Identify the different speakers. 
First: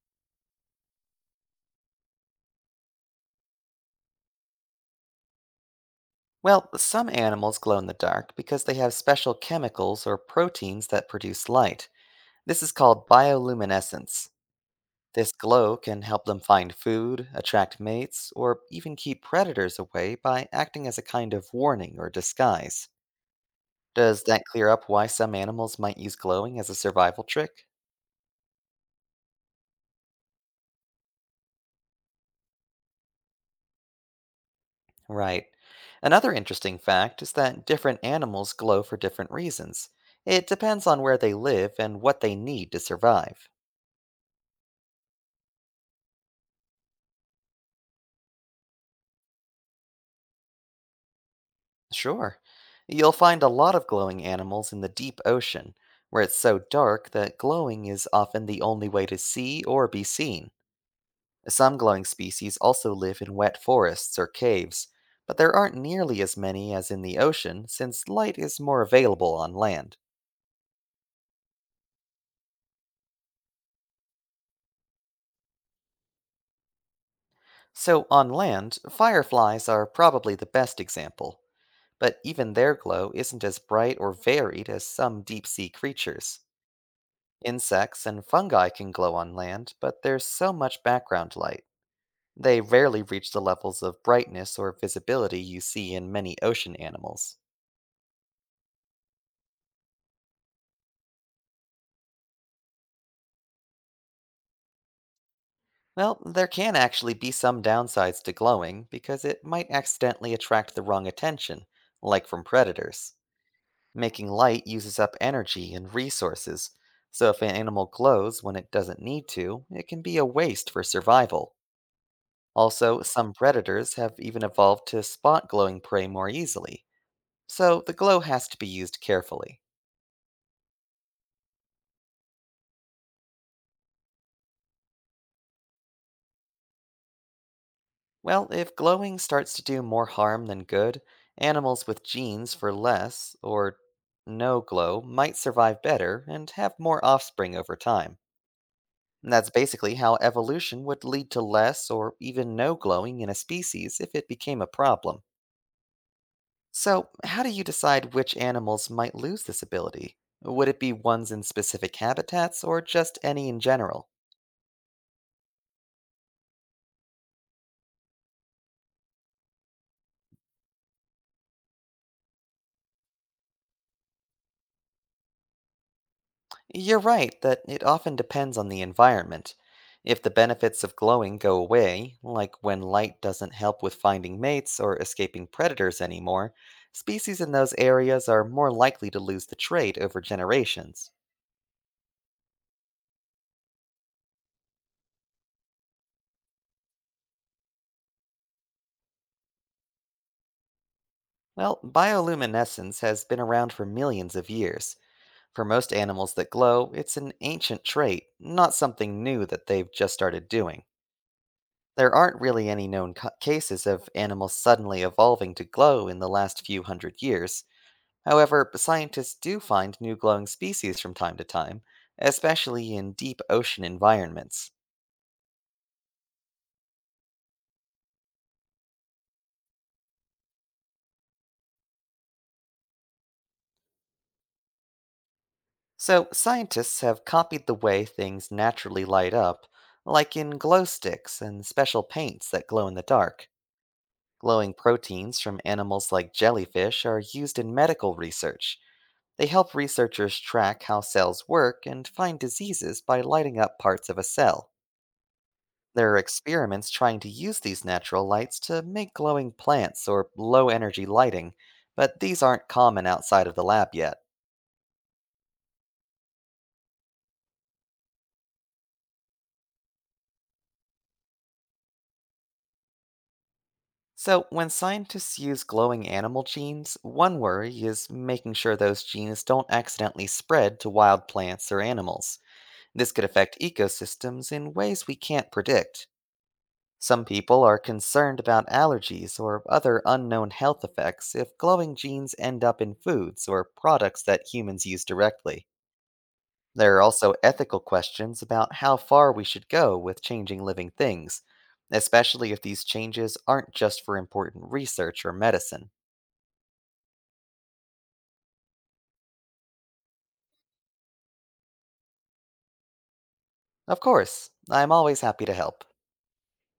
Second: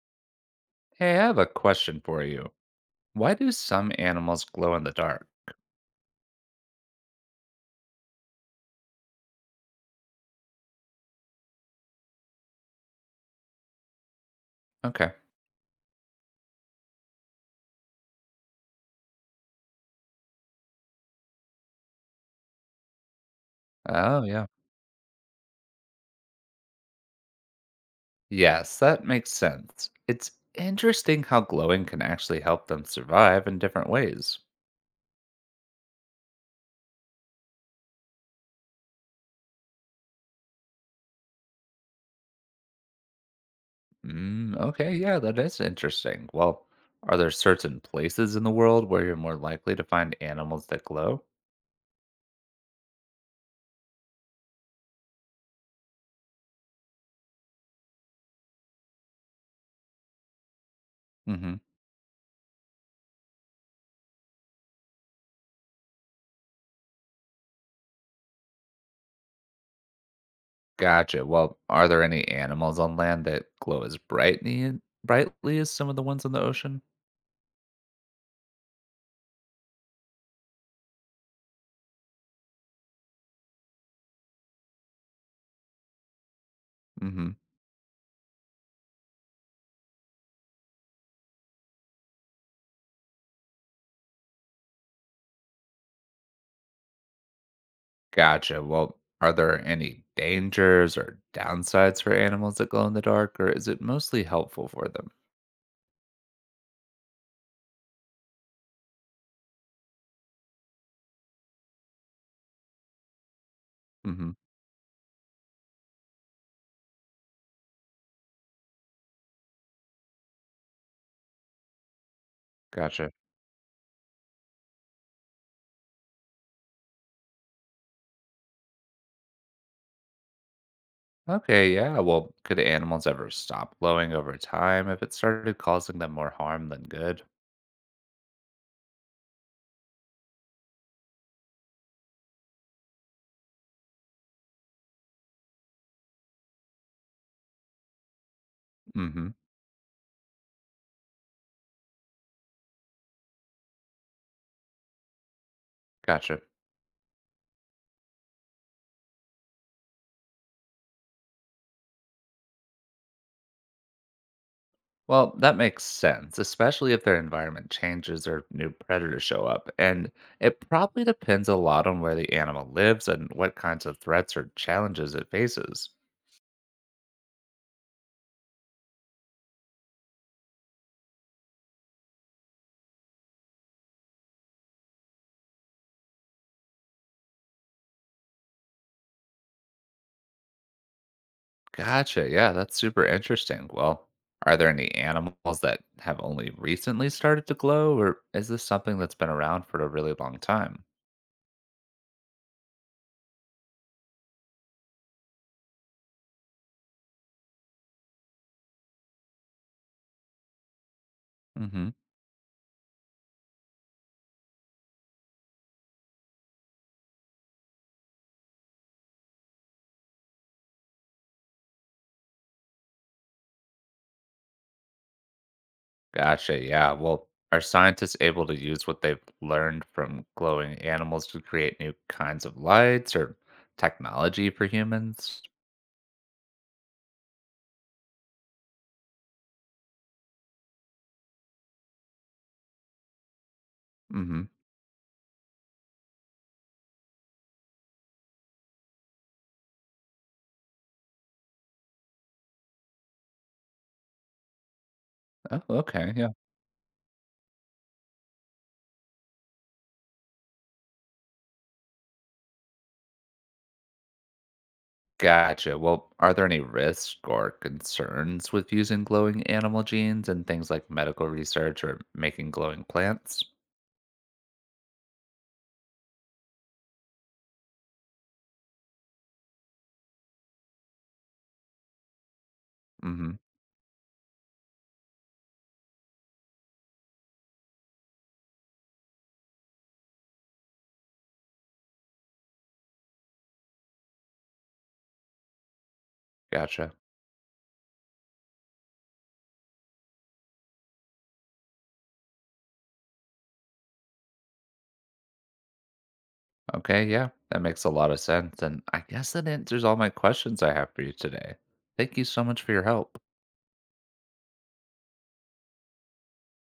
Speaker 1: Hey, I have a question for you. Why do some animals glow in the dark?
Speaker 2: Well, some animals glow in the dark because they have special chemicals or proteins that produce light. This is called bioluminescence.
Speaker 1: Okay.
Speaker 2: This glow can help them find food, attract mates, or even keep predators away by acting as a kind of warning or disguise. Does
Speaker 1: Oh,
Speaker 2: that
Speaker 1: yeah.
Speaker 2: clear up why some animals might use glowing as a survival trick?
Speaker 1: Yes, that makes sense. It's interesting how glowing can actually help them survive in different ways.
Speaker 2: Right. Another interesting fact is that different animals glow for different reasons. It depends on where they live and what they need to survive.
Speaker 1: Mm, okay, yeah, that is interesting. Well, are there certain places in the world where you're more likely to find animals that glow?
Speaker 2: Sure. You'll find a lot of glowing animals in the deep ocean, where it's so dark that glowing is often the only way to see or be seen.
Speaker 1: Mm-hmm.
Speaker 2: Some glowing species also live in wet forests or caves, but there aren't nearly as many as in the ocean since light is more available on land.
Speaker 1: Gotcha. Well, are there any animals on land that glow as brightly as some of the ones in the ocean?
Speaker 2: So, on land, fireflies are probably the best example, but even their glow isn't as bright or varied as some deep sea creatures.
Speaker 1: Mm-hmm.
Speaker 2: Insects and fungi can glow on land, but there's so much background light. They rarely reach the levels of brightness or visibility you see in many ocean animals.
Speaker 1: Gotcha. Well, are there any dangers or downsides for animals that glow in the dark, or is it mostly helpful for them?
Speaker 2: Well, there can actually be some downsides to glowing because it might accidentally attract the wrong attention, like from predators. Making
Speaker 1: Hmm.
Speaker 2: light uses up energy and resources, so if an animal glows when it doesn't need to, it can be a waste for survival. Also,
Speaker 1: Gotcha.
Speaker 2: some predators have even evolved to spot glowing prey more easily. So the glow has to be used carefully.
Speaker 1: Okay, yeah. Well, could animals ever stop glowing over time if it started causing them more harm than good?
Speaker 2: Well, if glowing starts to do more harm than good, animals with genes for less or no glow might survive better and have more offspring over time.
Speaker 1: Hmm.
Speaker 2: And that's basically how evolution would lead to less or even no glowing in a species if it became a problem.
Speaker 1: Gotcha.
Speaker 2: So, how do you decide which animals might lose this ability? Would it be ones in specific habitats or just any in general?
Speaker 1: Well, that makes sense, especially if their environment changes or new predators show up. And it probably depends a lot on where the animal lives and what kinds of threats or challenges it faces.
Speaker 2: You're right that it often depends on the environment. If the benefits of glowing go away, like when light doesn't help with finding mates or escaping predators anymore, species in those areas are more likely to lose the trait over generations.
Speaker 1: Gotcha. Yeah, that's super interesting. Well, are there any animals that have only recently started to glow, or is this something that's been around for a really long time?
Speaker 2: Well, bioluminescence has been around for millions of years. For most animals that glow, it's an ancient trait, not something new that they've just started doing.
Speaker 1: Hmm.
Speaker 2: There aren't really any known cases of animals suddenly evolving to glow in the last few hundred years. However, scientists do find new glowing species from time to time, especially in deep ocean environments.
Speaker 1: Gotcha. Yeah. Well, are scientists able to use what they've learned from glowing animals to create new kinds of lights or technology for humans?
Speaker 2: So, scientists have copied the way things naturally light up, like in glow sticks and special paints that glow in the dark.
Speaker 1: Hmm.
Speaker 2: Glowing proteins from animals like jellyfish are used in medical research. They help researchers track how cells work and find diseases by lighting up parts of a cell.
Speaker 1: Oh,
Speaker 2: There
Speaker 1: okay.
Speaker 2: are
Speaker 1: Yeah.
Speaker 2: experiments trying to use these natural lights to make glowing plants or low energy lighting, but these aren't common outside of the lab yet.
Speaker 1: Gotcha. Well, are there any risks or concerns with using glowing animal genes and things like medical research or making glowing plants?
Speaker 2: So, when scientists use glowing animal genes, one worry is making sure those genes don't accidentally spread to wild plants or animals. This could
Speaker 1: Hmm.
Speaker 2: affect ecosystems in ways we can't predict. Some people are concerned about allergies or other unknown health effects if glowing genes end up in foods or products that humans use directly.
Speaker 1: Gotcha.
Speaker 2: There are also ethical questions about how far we should go with changing living things, especially if these changes aren't just for important research or medicine.
Speaker 1: Okay, yeah, that makes a lot of sense. And I guess that answers all my questions I have for you today. Thank you so much for your help.
Speaker 2: Of course, I'm always happy to help.